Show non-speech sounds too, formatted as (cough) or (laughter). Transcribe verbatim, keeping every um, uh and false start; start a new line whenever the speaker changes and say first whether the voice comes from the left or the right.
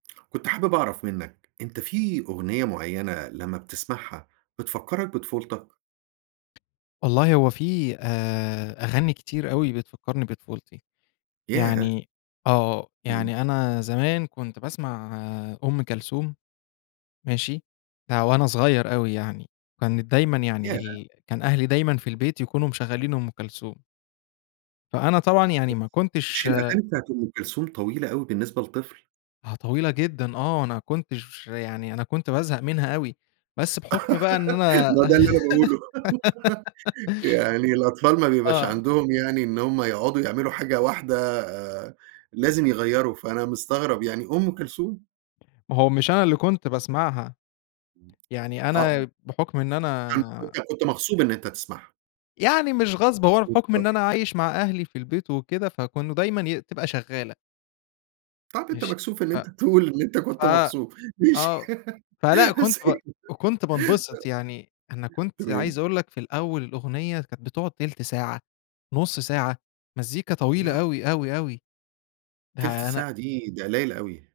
right: كنت حابب اعرف منّك أنت في أغنية معيّنة لمّا بتسمعها بتفكّرك بطفولتك؟
left: والله هو في آآ أغاني كتير أوي بتفكّرني بطفولتي.
right: ياه!
left: يعني آه،
right: إمم.
left: يعني أنا زمان كنت باسمع آآ أُم كَلثوم. ماشي؟ ده وأنا صغيّر أوي يعني، وكانت دايمًا يعني
right: ياه!
left: ال كان أهلي دايمًا في البيت يكونوا مشغّلين أُم كَلثوم. فأنا طبعًا
right: yes.
left: يعني ما كنتش
right: مش الأغانى بتاعة أُم كَلثوم طويلة أوي بالنسبة لطفل؟
left: آه، طويلة جدًا آه، أنا كنتش يعني أنا كنت بازهق منها أوي، بس بحُكم بقى إن
right: (giggles)
left: أنا
right: ما هو ده اللي أنا باقوله.
left: (giggles)
right: (giggles) يعني الأطفال ما بيبقاش
left: آه.
right: عَندهم يعني إن هُم يقعدوا يعملوا حاجة واحدة آآ لازم يغيّروا، فأنا مستغرب يعني أُم كَلثوم!
left: ما هو مش أنا اللي كنت باسمعها. يعني
right: آه، إمم.
left: أنا بحُكم إن
right: فأنت
left: أنا
right: كنت كنت مغصوب إن أنت تسمعها.
left: يعني مش غصب هو أنا بحُكم
right: مضطر.
left: إن أنا عايش مع أهلي في البيت وكده فكونوا دايمًا ي بتبقى شغّالة.
right: طَب أنت
left: ماشي،
right: مكسوف إن
left: ف
right: أنت تقول إن أنت
left: ف
right: كنت مغصوب. ماشي،
left: آه،
right: (giggles)
left: فلأ كنت
right: بس
left: ب
right: كده
left: وكنت بانبسط يعني، أنا
right: ف
left: كنت عايز
right: تمام.
left: أقول لك في الاول الأغنية كانت بتقعد تِلت ساعة، نُص ساعة مزّيكا طويلة
right: لأ.
left: أوي، أوي، أوي
right: تِلت
left: ده أنا
right: ساعة دي، ده قليّل أوي.